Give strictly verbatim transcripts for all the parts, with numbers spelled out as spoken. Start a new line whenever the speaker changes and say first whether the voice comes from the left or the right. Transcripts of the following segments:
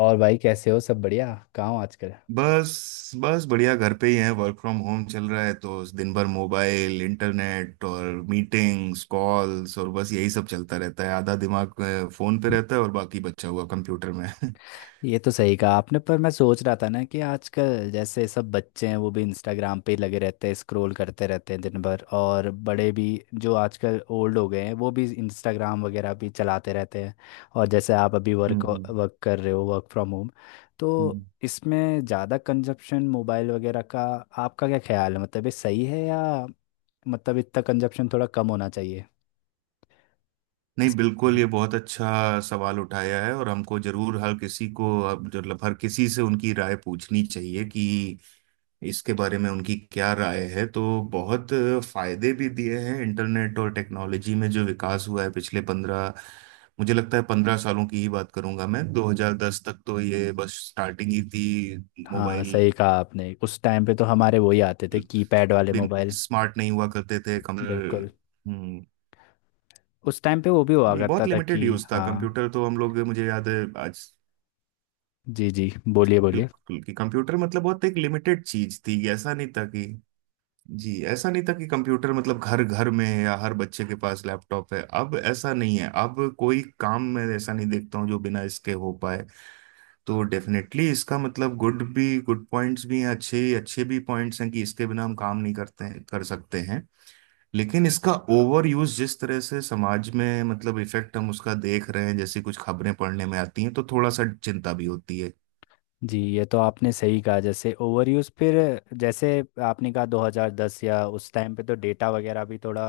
left: और भाई, कैसे हो? सब बढ़िया? कहाँ हो आजकल?
right: बस बस बढ़िया। घर पे ही है, वर्क फ्रॉम होम चल रहा है, तो दिन भर मोबाइल इंटरनेट और मीटिंग्स कॉल्स, और बस यही सब चलता रहता है। आधा दिमाग अ, फोन पे रहता है और बाकी बचा हुआ कंप्यूटर में। हम्म।
left: ये तो सही कहा आपने, पर मैं सोच रहा था ना कि आजकल जैसे सब बच्चे हैं वो भी इंस्टाग्राम पे ही लगे रहते हैं, स्क्रॉल करते रहते हैं दिन भर, और बड़े भी जो आजकल ओल्ड हो गए हैं वो भी इंस्टाग्राम वगैरह भी चलाते रहते हैं। और जैसे आप अभी वर्क
right: हम्म।
left: वर्क कर रहे हो, वर्क फ्रॉम होम, तो
right: हम्म।
left: इसमें ज़्यादा कंजप्शन मोबाइल वगैरह का आपका क्या ख्याल है? मतलब ये सही है, या मतलब इतना कंजप्शन थोड़ा कम होना चाहिए?
right: नहीं,
left: इस- पे?
right: बिल्कुल, ये बहुत अच्छा सवाल उठाया है, और हमको जरूर हर किसी को, अब मतलब हर किसी से उनकी राय पूछनी चाहिए कि इसके बारे में उनकी क्या राय है। तो बहुत फायदे भी दिए हैं इंटरनेट और टेक्नोलॉजी में, जो विकास हुआ है पिछले पंद्रह मुझे लगता है पंद्रह सालों की ही बात करूंगा। मैं दो हज़ार दस तक तो ये बस स्टार्टिंग ही थी
left: हाँ,
right: मोबाइल।
left: सही कहा आपने। उस टाइम पे तो हमारे वही आते थे, कीपैड वाले
right: बिन
left: मोबाइल।
right: स्मार्ट नहीं हुआ करते थे कंप्यूटर।
left: बिल्कुल।
right: हम्म।
left: उस टाइम पे वो भी हुआ
right: जी,
left: करता
right: बहुत
left: था कि
right: लिमिटेड यूज था
left: हाँ।
right: कंप्यूटर तो। हम लोग, मुझे याद है आज
left: जी जी, बोलिए बोलिए।
right: बिल्कुल, कि कंप्यूटर मतलब बहुत एक लिमिटेड चीज थी, ऐसा नहीं था कि। जी, ऐसा नहीं था कि कंप्यूटर मतलब घर घर में है या हर बच्चे के पास लैपटॉप है। अब ऐसा नहीं है, अब कोई काम मैं ऐसा नहीं देखता हूँ जो बिना इसके हो पाए। तो डेफिनेटली इसका मतलब गुड भी गुड पॉइंट्स भी हैं, अच्छे अच्छे भी पॉइंट्स हैं, कि इसके बिना हम काम नहीं करते हैं, कर सकते हैं। लेकिन इसका ओवर यूज जिस तरह से समाज में मतलब इफेक्ट हम उसका देख रहे हैं, जैसी कुछ खबरें पढ़ने में आती हैं, तो थोड़ा सा चिंता भी होती है।
left: जी, ये तो आपने सही कहा। जैसे ओवर यूज़ फिर, जैसे आपने कहा दो हज़ार दस या उस टाइम पे तो डेटा वगैरह भी थोड़ा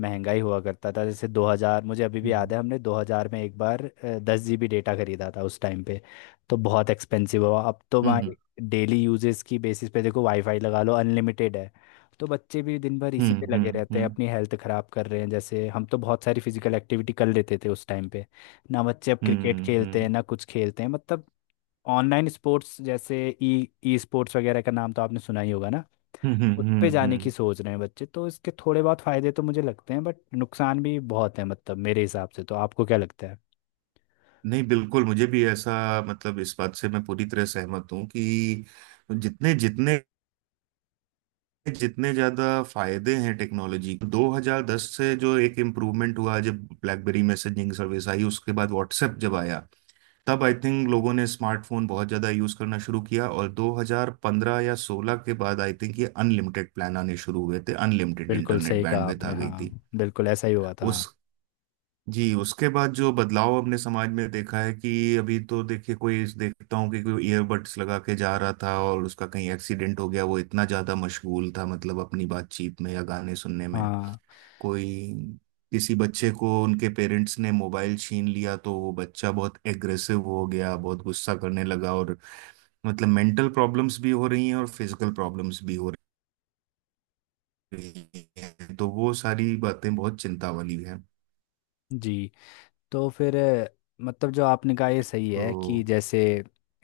left: महंगा ही हुआ करता था। जैसे दो हज़ार, मुझे अभी भी याद
right: हम्म।
left: है हमने दो हज़ार में एक बार दस जीबी डेटा खरीदा था उस टाइम पे। तो बहुत एक्सपेंसिव हुआ। अब तो
right: हम्म
left: भाई डेली यूजेस की बेसिस पे देखो, वाईफाई लगा लो, अनलिमिटेड है। तो बच्चे भी दिन भर इसी पे
right: हम्म
left: लगे
right: हम्म
left: रहते हैं,
right: हम्म
left: अपनी हेल्थ खराब कर रहे हैं। जैसे हम तो बहुत सारी फिजिकल एक्टिविटी कर लेते थे उस टाइम पे। ना बच्चे अब क्रिकेट
right: हम्म
left: खेलते हैं
right: हम्म
left: ना कुछ खेलते हैं, मतलब ऑनलाइन स्पोर्ट्स जैसे ई ई स्पोर्ट्स वगैरह का नाम तो आपने सुना ही होगा ना।
right: हम्म
left: उस
right: हम्म,
left: पे
right: हम्म।
left: जाने की
right: हम्म।
left: सोच रहे हैं बच्चे। तो इसके थोड़े बहुत फायदे तो मुझे लगते हैं, बट नुकसान भी बहुत है मतलब मेरे हिसाब से। तो आपको क्या लगता है?
right: नहीं, बिल्कुल मुझे भी ऐसा, मतलब इस बात से मैं पूरी तरह सहमत हूँ कि जितने जितने जितने ज्यादा फायदे हैं टेक्नोलॉजी दो हज़ार दस से जो एक इम्प्रूवमेंट हुआ, जब ब्लैकबेरी मैसेजिंग सर्विस आई, उसके बाद व्हाट्सएप जब आया, तब आई थिंक लोगों ने स्मार्टफोन बहुत ज्यादा यूज करना शुरू किया। और दो हज़ार पंद्रह या सोलह के बाद आई थिंक ये अनलिमिटेड प्लान आने शुरू हुए थे, अनलिमिटेड
left: बिल्कुल
right: इंटरनेट
left: सही कहा
right: बैंडविड्थ आ
left: आपने,
right: गई
left: हाँ।
right: थी।
left: बिल्कुल ऐसा ही हुआ था।
right: उस जी, उसके बाद जो बदलाव हमने समाज में देखा है कि, अभी तो देखिए, कोई देखता हूँ कि कोई ईयरबड्स लगा के जा रहा था और उसका कहीं एक्सीडेंट हो गया, वो इतना ज्यादा मशगूल था, मतलब अपनी बातचीत में या गाने सुनने में।
left: हाँ।
right: कोई किसी बच्चे को उनके पेरेंट्स ने मोबाइल छीन लिया तो वो बच्चा बहुत एग्रेसिव हो गया, बहुत गुस्सा करने लगा। और मतलब मेंटल प्रॉब्लम्स भी हो रही हैं, और फिजिकल प्रॉब्लम्स भी हो रही हैं, तो वो सारी बातें बहुत चिंता वाली हैं।
left: जी। तो फिर अ, मतलब जो आपने कहा ये सही है, कि
right: तो।
left: जैसे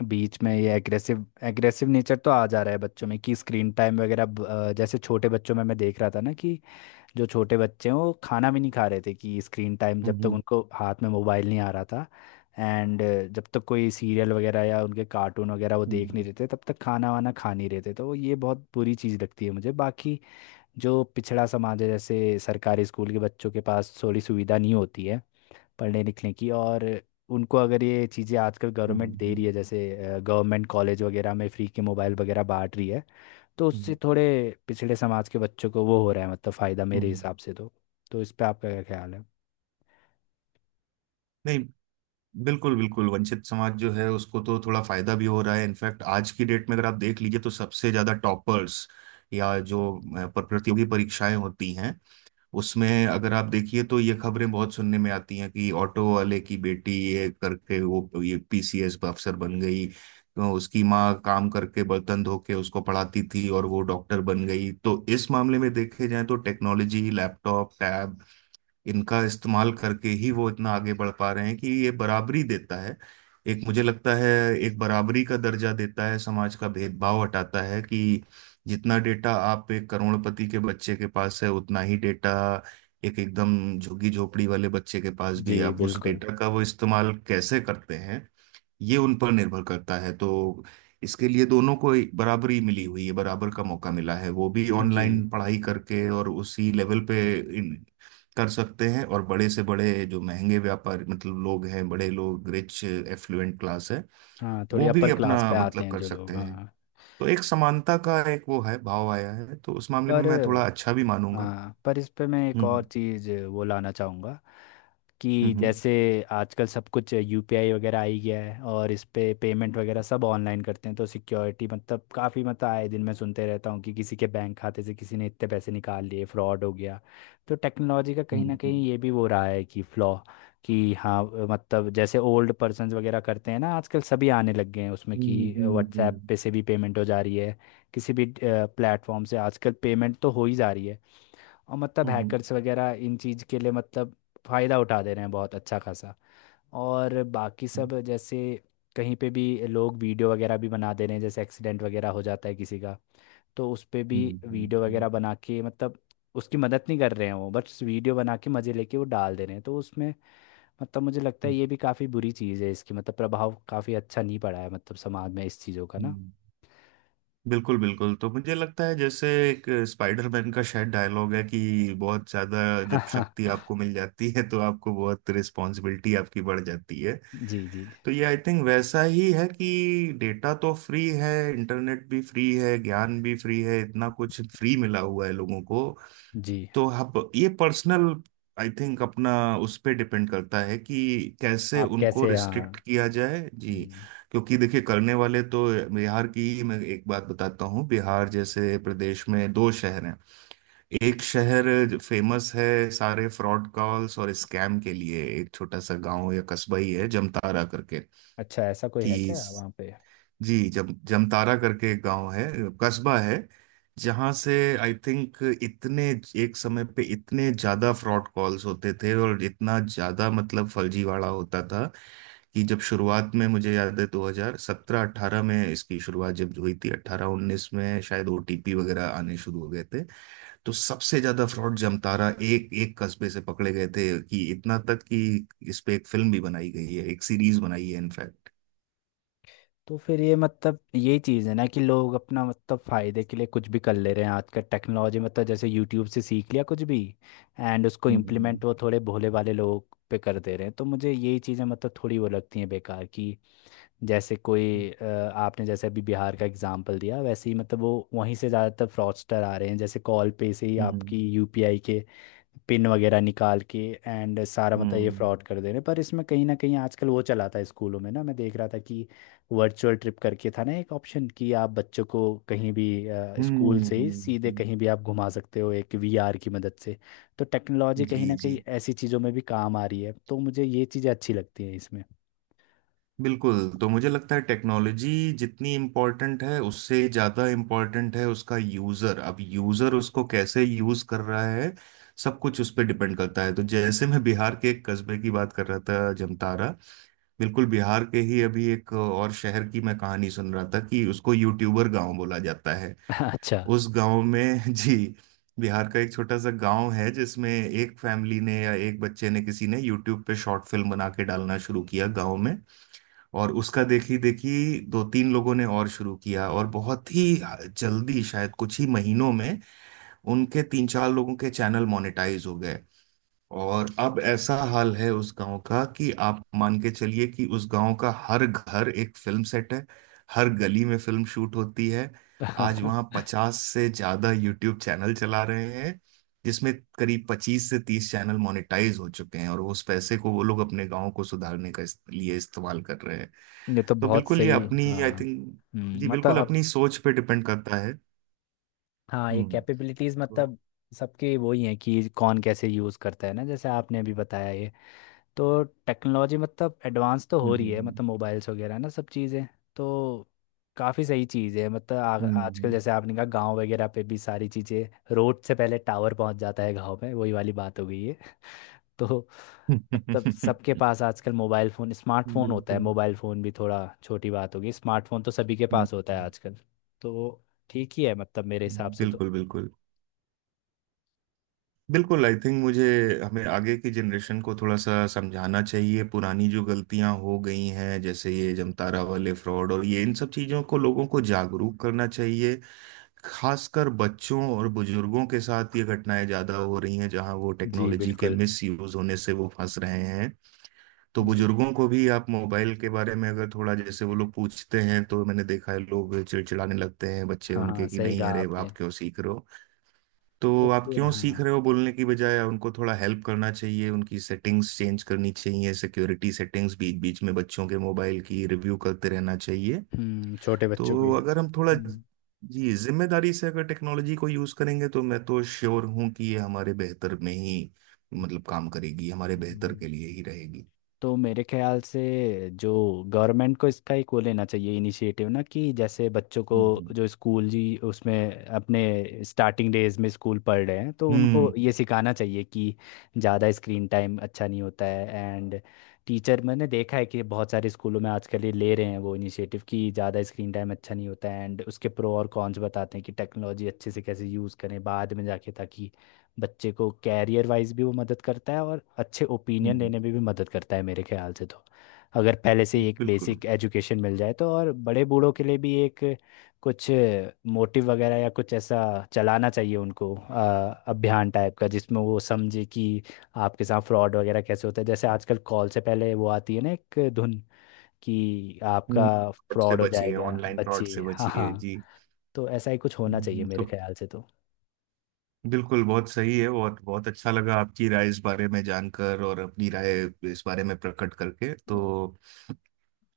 left: बीच में ये एग्रेसिव एग्रेसिव नेचर तो आ जा रहा है बच्चों में, कि स्क्रीन टाइम वगैरह ब- अ, जैसे छोटे बच्चों में मैं देख रहा था ना कि जो छोटे बच्चे हैं वो खाना भी नहीं खा रहे थे, कि स्क्रीन टाइम
right: हम्म
left: जब तक
right: हम्म
left: उनको हाथ में मोबाइल नहीं आ रहा था एंड जब तक कोई सीरियल वगैरह या उनके कार्टून वगैरह वो देख नहीं
right: हम्म,
left: रहे थे, तब तक खाना वाना खा नहीं रहे थे। तो ये बहुत बुरी चीज़ लगती है मुझे। बाकी जो पिछड़ा समाज है, जैसे सरकारी स्कूल के बच्चों के पास थोड़ी सुविधा नहीं होती है पढ़ने लिखने की, और उनको अगर ये चीज़ें आजकल गवर्नमेंट
right: हम्म,
left: दे रही
right: हम्म।
left: है, जैसे गवर्नमेंट कॉलेज वगैरह में फ्री के मोबाइल वगैरह बांट रही है, तो उससे
right: हम्म,
left: थोड़े पिछड़े समाज के बच्चों को वो हो रहा है मतलब फ़ायदा मेरे
right: हम्म।
left: हिसाब से तो। तो इस पे आपका क्या ख्याल है?
right: नहीं, बिल्कुल बिल्कुल, वंचित समाज जो है उसको तो थोड़ा फायदा भी हो रहा है। इनफैक्ट आज की डेट में अगर आप देख लीजिए तो सबसे ज्यादा टॉपर्स, या जो अ, प- प्रतियोगी परीक्षाएं होती हैं, उसमें अगर आप देखिए तो ये खबरें बहुत सुनने में आती हैं कि ऑटो वाले की बेटी ये करके वो ये पीसीएस अफसर बन गई, तो उसकी माँ काम करके बर्तन धो के उसको पढ़ाती थी और वो डॉक्टर बन गई। तो इस मामले में देखे जाए तो टेक्नोलॉजी, लैपटॉप, टैब, इनका इस्तेमाल करके ही वो इतना आगे बढ़ पा रहे हैं, कि ये बराबरी देता है। एक मुझे लगता है एक बराबरी का दर्जा देता है, समाज का भेदभाव हटाता है, कि जितना डेटा आप एक करोड़पति के बच्चे के पास है, उतना ही डेटा एक एकदम झुग्गी झोपड़ी वाले बच्चे के पास
left: जी
right: भी है। अब उस
left: बिल्कुल।
right: डेटा का वो इस्तेमाल कैसे करते हैं, ये उन पर निर्भर करता है। तो इसके लिए दोनों को बराबरी मिली हुई है, बराबर का मौका मिला है, वो भी
left: जी।
right: ऑनलाइन पढ़ाई करके और उसी लेवल पे इन, कर सकते हैं। और बड़े से बड़े जो महंगे व्यापार मतलब लोग हैं, बड़े लोग, रिच एफ्लुएंट क्लास है,
left: हाँ, थोड़ी
right: वो भी
left: अपर क्लास
right: अपना
left: पे आते
right: मतलब
left: हैं
right: कर
left: जो
right: सकते
left: लोग,
right: हैं।
left: हाँ।
right: तो एक समानता का एक वो है, भाव आया है, तो उस मामले में
left: पर
right: मैं थोड़ा अच्छा भी मानूंगा।
left: हाँ, पर इस पे मैं एक और
right: हम्म
left: चीज़ वो लाना चाहूँगा, कि
right: हम्म
left: जैसे आजकल सब कुछ यूपीआई वगैरह आ ही गया है और इस पे पेमेंट वगैरह सब ऑनलाइन करते हैं, तो सिक्योरिटी मतलब काफ़ी मतलब आए दिन मैं सुनते रहता हूँ कि किसी के बैंक खाते से किसी ने इतने पैसे निकाल लिए, फ्रॉड हो गया। तो टेक्नोलॉजी का कहीं ना
right: हम्म
left: कहीं ये भी वो रहा है कि फ्लॉ। कि हाँ, मतलब जैसे ओल्ड पर्सन वगैरह करते हैं ना, आजकल सभी आने लग गए हैं उसमें, कि
right: हम्म हम्म
left: व्हाट्सएप
right: हम्म
left: पे से भी पेमेंट हो जा रही है, किसी भी प्लेटफॉर्म से आजकल पेमेंट तो हो ही जा रही है। और मतलब
right: हम्म
left: hackers वगैरह इन चीज़ के लिए मतलब फ़ायदा उठा दे रहे हैं बहुत अच्छा खासा। और बाकी सब जैसे कहीं पे भी लोग वीडियो वगैरह भी बना दे रहे हैं, जैसे एक्सीडेंट वगैरह हो जाता है किसी का तो उस पे भी
right: हम्म
left: वीडियो
right: हम्म
left: वगैरह बना के मतलब उसकी मदद नहीं कर रहे हैं, वो बस वीडियो बना के मज़े लेके वो डाल दे रहे हैं। तो उसमें मतलब मुझे लगता है ये भी काफ़ी बुरी चीज़ है, इसकी मतलब प्रभाव काफ़ी अच्छा नहीं पड़ा है मतलब समाज में इस चीज़ों का ना।
right: हम्म। बिल्कुल बिल्कुल, तो मुझे लगता है जैसे एक स्पाइडरमैन का शायद डायलॉग है कि बहुत ज्यादा
left: हाँ
right: जब शक्ति
left: हाँ।
right: आपको मिल जाती है तो आपको बहुत रिस्पॉन्सिबिलिटी, आपकी बढ़ जाती है।
left: जी जी।
right: तो ये आई थिंक वैसा ही है कि डेटा तो फ्री है, इंटरनेट भी फ्री है, ज्ञान भी फ्री है, इतना कुछ फ्री मिला हुआ है लोगों को।
left: जी।
right: तो अब ये पर्सनल, आई थिंक अपना, उस पे डिपेंड करता है कि कैसे
left: आप
right: उनको
left: कैसे, हाँ।
right: रिस्ट्रिक्ट किया जाए। जी,
left: हम्म,
right: क्योंकि देखिए करने वाले तो, बिहार की ही मैं एक बात बताता हूँ। बिहार जैसे प्रदेश में दो शहर हैं, एक शहर फेमस है सारे फ्रॉड कॉल्स और स्कैम के लिए, एक छोटा सा गांव या कस्बा ही है, जमतारा करके।
left: अच्छा, ऐसा कोई है
right: कि
left: क्या वहाँ पे?
right: जी, जम जमतारा करके एक गांव है, कस्बा है, जहां से आई थिंक इतने एक समय पे इतने ज्यादा फ्रॉड कॉल्स होते थे, और इतना ज्यादा मतलब फर्जीवाड़ा होता था, कि जब शुरुआत में मुझे याद है दो हज़ार सत्रह अठारह में इसकी शुरुआत जब हुई थी, अठारह उन्नीस में शायद ओटीपी वगैरह आने शुरू हो गए थे, तो सबसे ज्यादा फ्रॉड जमतारा, एक एक कस्बे से पकड़े गए थे, कि इतना तक कि इस पे एक फिल्म भी बनाई गई है, एक सीरीज बनाई है इनफैक्ट।
left: तो फिर ये मतलब यही चीज़ है ना, कि लोग अपना मतलब फ़ायदे के लिए कुछ भी कर ले रहे हैं आजकल, टेक्नोलॉजी मतलब जैसे यूट्यूब से सीख लिया कुछ भी एंड उसको
right: हम्म
left: इम्प्लीमेंट वो थोड़े भोले वाले लोग पे कर दे रहे हैं। तो मुझे यही चीज़ें मतलब थोड़ी वो लगती हैं बेकार की। जैसे कोई अ, आपने जैसे अभी बिहार का एग्जांपल दिया, वैसे ही मतलब वो वहीं से ज़्यादातर फ्रॉडस्टर आ रहे हैं, जैसे कॉल पे से ही
right: हम्म हम्म।
left: आपकी यूपीआई के पिन वगैरह निकाल के एंड सारा मतलब ये
right: हम्म
left: फ्रॉड कर दे रहे हैं। पर इसमें कहीं ना कहीं आजकल वो चला था स्कूलों में ना, मैं देख रहा था कि वर्चुअल ट्रिप करके था ना एक ऑप्शन, कि आप बच्चों को कहीं भी
right: हम्म
left: स्कूल
right: हम्म,
left: से ही
right: हम्म,
left: सीधे
right: हम्म।
left: कहीं भी आप घुमा सकते हो एक वीआर की मदद से। तो टेक्नोलॉजी कहीं
right: जी
left: ना कहीं
right: जी,
left: ऐसी चीज़ों में भी काम आ रही है, तो मुझे ये चीज़ें अच्छी लगती हैं इसमें।
right: बिल्कुल, तो मुझे लगता है टेक्नोलॉजी जितनी इम्पोर्टेंट है, उससे ज़्यादा इम्पोर्टेंट है उसका यूज़र। अब यूज़र उसको कैसे यूज़ कर रहा है, सब कुछ उस पर डिपेंड करता है। तो जैसे मैं बिहार के एक कस्बे की बात कर रहा था, जमतारा। बिल्कुल, बिहार के ही अभी एक और शहर की मैं कहानी सुन रहा था, कि उसको यूट्यूबर गांव बोला जाता है।
left: अच्छा।
right: उस गांव में जी, बिहार का एक छोटा सा गांव है जिसमें एक फैमिली ने, या एक बच्चे ने, किसी ने यूट्यूब पे शॉर्ट फिल्म बना के डालना शुरू किया गांव में, और उसका देखी देखी दो तीन लोगों ने और शुरू किया। और बहुत ही जल्दी शायद कुछ ही महीनों में उनके तीन चार लोगों के चैनल मोनेटाइज हो गए, और अब ऐसा हाल है उस गांव का, कि आप मान के चलिए कि उस गांव का हर घर एक फिल्म सेट है, हर गली में फिल्म शूट होती है। आज वहां पचास से ज्यादा यूट्यूब चैनल चला रहे हैं, जिसमें करीब पच्चीस से तीस चैनल मोनेटाइज हो चुके हैं, और उस पैसे को वो लोग अपने गांव को सुधारने का इस, लिए इस्तेमाल कर रहे हैं।
left: ये तो
right: तो
left: बहुत
right: बिल्कुल ये
left: सही,
right: अपनी
left: हाँ।
right: आई थिंक, जी
left: हम्म, मतलब
right: बिल्कुल
left: अब
right: अपनी सोच पे डिपेंड करता है।
left: हाँ, ये
right: हम्म।
left: कैपेबिलिटीज़
right: तो-
left: मतलब सबके वही हैं, कि कौन कैसे यूज़ करता है ना, जैसे आपने अभी बताया ये। तो टेक्नोलॉजी मतलब एडवांस तो हो रही है,
right: हम्म
left: मतलब मोबाइल्स वगैरह ना सब चीज़ें। तो काफ़ी सही चीज़ है मतलब आ,
right: हम्म
left: आजकल
right: हम्म
left: जैसे आपने कहा गांव वगैरह पे भी सारी चीज़ें, रोड से पहले टावर पहुंच जाता है गांव में, वही वाली बात हो गई है। तो मतलब सबके
right: हम्म,
left: पास आजकल मोबाइल फ़ोन स्मार्टफोन होता है,
right: बिल्कुल
left: मोबाइल फ़ोन भी थोड़ा छोटी बात होगी, स्मार्टफोन तो सभी के पास होता है आजकल। तो ठीक ही है मतलब मेरे हिसाब से तो।
right: बिल्कुल। बिल्कुल बिल्कुल आई थिंक मुझे, हमें आगे की जनरेशन को थोड़ा सा समझाना चाहिए पुरानी जो गलतियां हो गई हैं, जैसे ये जमतारा वाले फ्रॉड, और ये इन सब चीजों को लोगों को जागरूक करना चाहिए। खासकर बच्चों और बुजुर्गों के साथ ये घटनाएं ज्यादा हो रही हैं, जहां वो
left: जी
right: टेक्नोलॉजी के
left: बिल्कुल।
right: मिस यूज होने से वो फंस रहे हैं। तो
left: जी।
right: बुजुर्गों को भी आप मोबाइल के बारे में अगर थोड़ा, जैसे वो लोग पूछते हैं तो मैंने देखा है लोग चिड़चिड़ाने लगते हैं, बच्चे
left: हाँ
right: उनके,
left: हाँ,
right: कि
left: सही
right: नहीं
left: कहा
right: अरे आप
left: आपने।
right: क्यों सीख रहे हो।
left: तो
right: तो आप
left: फिर
right: क्यों सीख
left: हाँ।
right: रहे हो बोलने की बजाय उनको थोड़ा हेल्प करना चाहिए, उनकी सेटिंग्स चेंज करनी चाहिए, सिक्योरिटी सेटिंग्स, बीच बीच में बच्चों के मोबाइल की रिव्यू करते रहना चाहिए।
left: हम्म, छोटे बच्चों की।
right: तो अगर हम थोड़ा,
left: हम्म।
right: जी, जिम्मेदारी से अगर टेक्नोलॉजी को यूज करेंगे तो मैं तो श्योर हूं कि ये हमारे बेहतर में ही, मतलब काम करेगी, हमारे बेहतर
left: हम्म।
right: के लिए ही रहेगी।
left: तो मेरे ख्याल से जो गवर्नमेंट को इसका एक वो लेना चाहिए इनिशिएटिव ना, कि जैसे बच्चों को
right: हम्म
left: जो स्कूल जी उसमें अपने स्टार्टिंग डेज में स्कूल पढ़ रहे हैं तो उनको
right: हम्म
left: ये सिखाना चाहिए कि ज़्यादा स्क्रीन टाइम अच्छा नहीं होता है। एंड टीचर, मैंने देखा है कि बहुत सारे स्कूलों में आजकल ये ले रहे हैं वो इनिशिएटिव, कि ज़्यादा स्क्रीन टाइम अच्छा नहीं होता है एंड उसके प्रो और कॉन्स बताते हैं कि टेक्नोलॉजी अच्छे से कैसे यूज़ करें बाद में जाके, ताकि बच्चे को कैरियर वाइज भी वो मदद करता है और अच्छे ओपिनियन
right: हम्म,
left: लेने में भी मदद करता है मेरे ख्याल से तो, अगर पहले से ही एक
right: बिल्कुल,
left: बेसिक एजुकेशन मिल जाए तो। और बड़े बूढ़ों के लिए भी एक कुछ मोटिव वगैरह या कुछ ऐसा चलाना चाहिए उनको, अ, अभियान टाइप का, जिसमें वो समझे कि आपके साथ फ्रॉड वगैरह कैसे होता है, जैसे आजकल कॉल से पहले वो आती है ना एक धुन कि आपका हाँ
right: फ्रॉड से
left: फ्रॉड हो
right: बचिए,
left: जाएगा।
right: ऑनलाइन
left: बच्चे,
right: फ्रॉड से
left: हाँ
right: बचिए।
left: हाँ,
right: जी।
left: तो ऐसा ही कुछ होना चाहिए
right: हम्म,
left: मेरे
right: तो
left: ख्याल से तो।
right: बिल्कुल बहुत सही है, और बहुत अच्छा लगा आपकी राय इस बारे में जानकर, और अपनी राय इस बारे में प्रकट करके। तो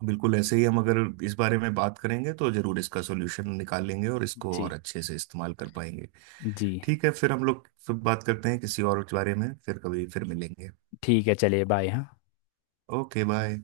right: बिल्कुल ऐसे ही हम अगर इस बारे में बात करेंगे तो जरूर इसका सॉल्यूशन निकाल लेंगे, और इसको और
left: जी
right: अच्छे से इस्तेमाल कर पाएंगे।
left: जी।
right: ठीक है, फिर हम लोग फिर बात करते हैं किसी और बारे में, फिर कभी फिर मिलेंगे।
left: ठीक है, चलिए, बाय, हाँ।
right: Okay bye.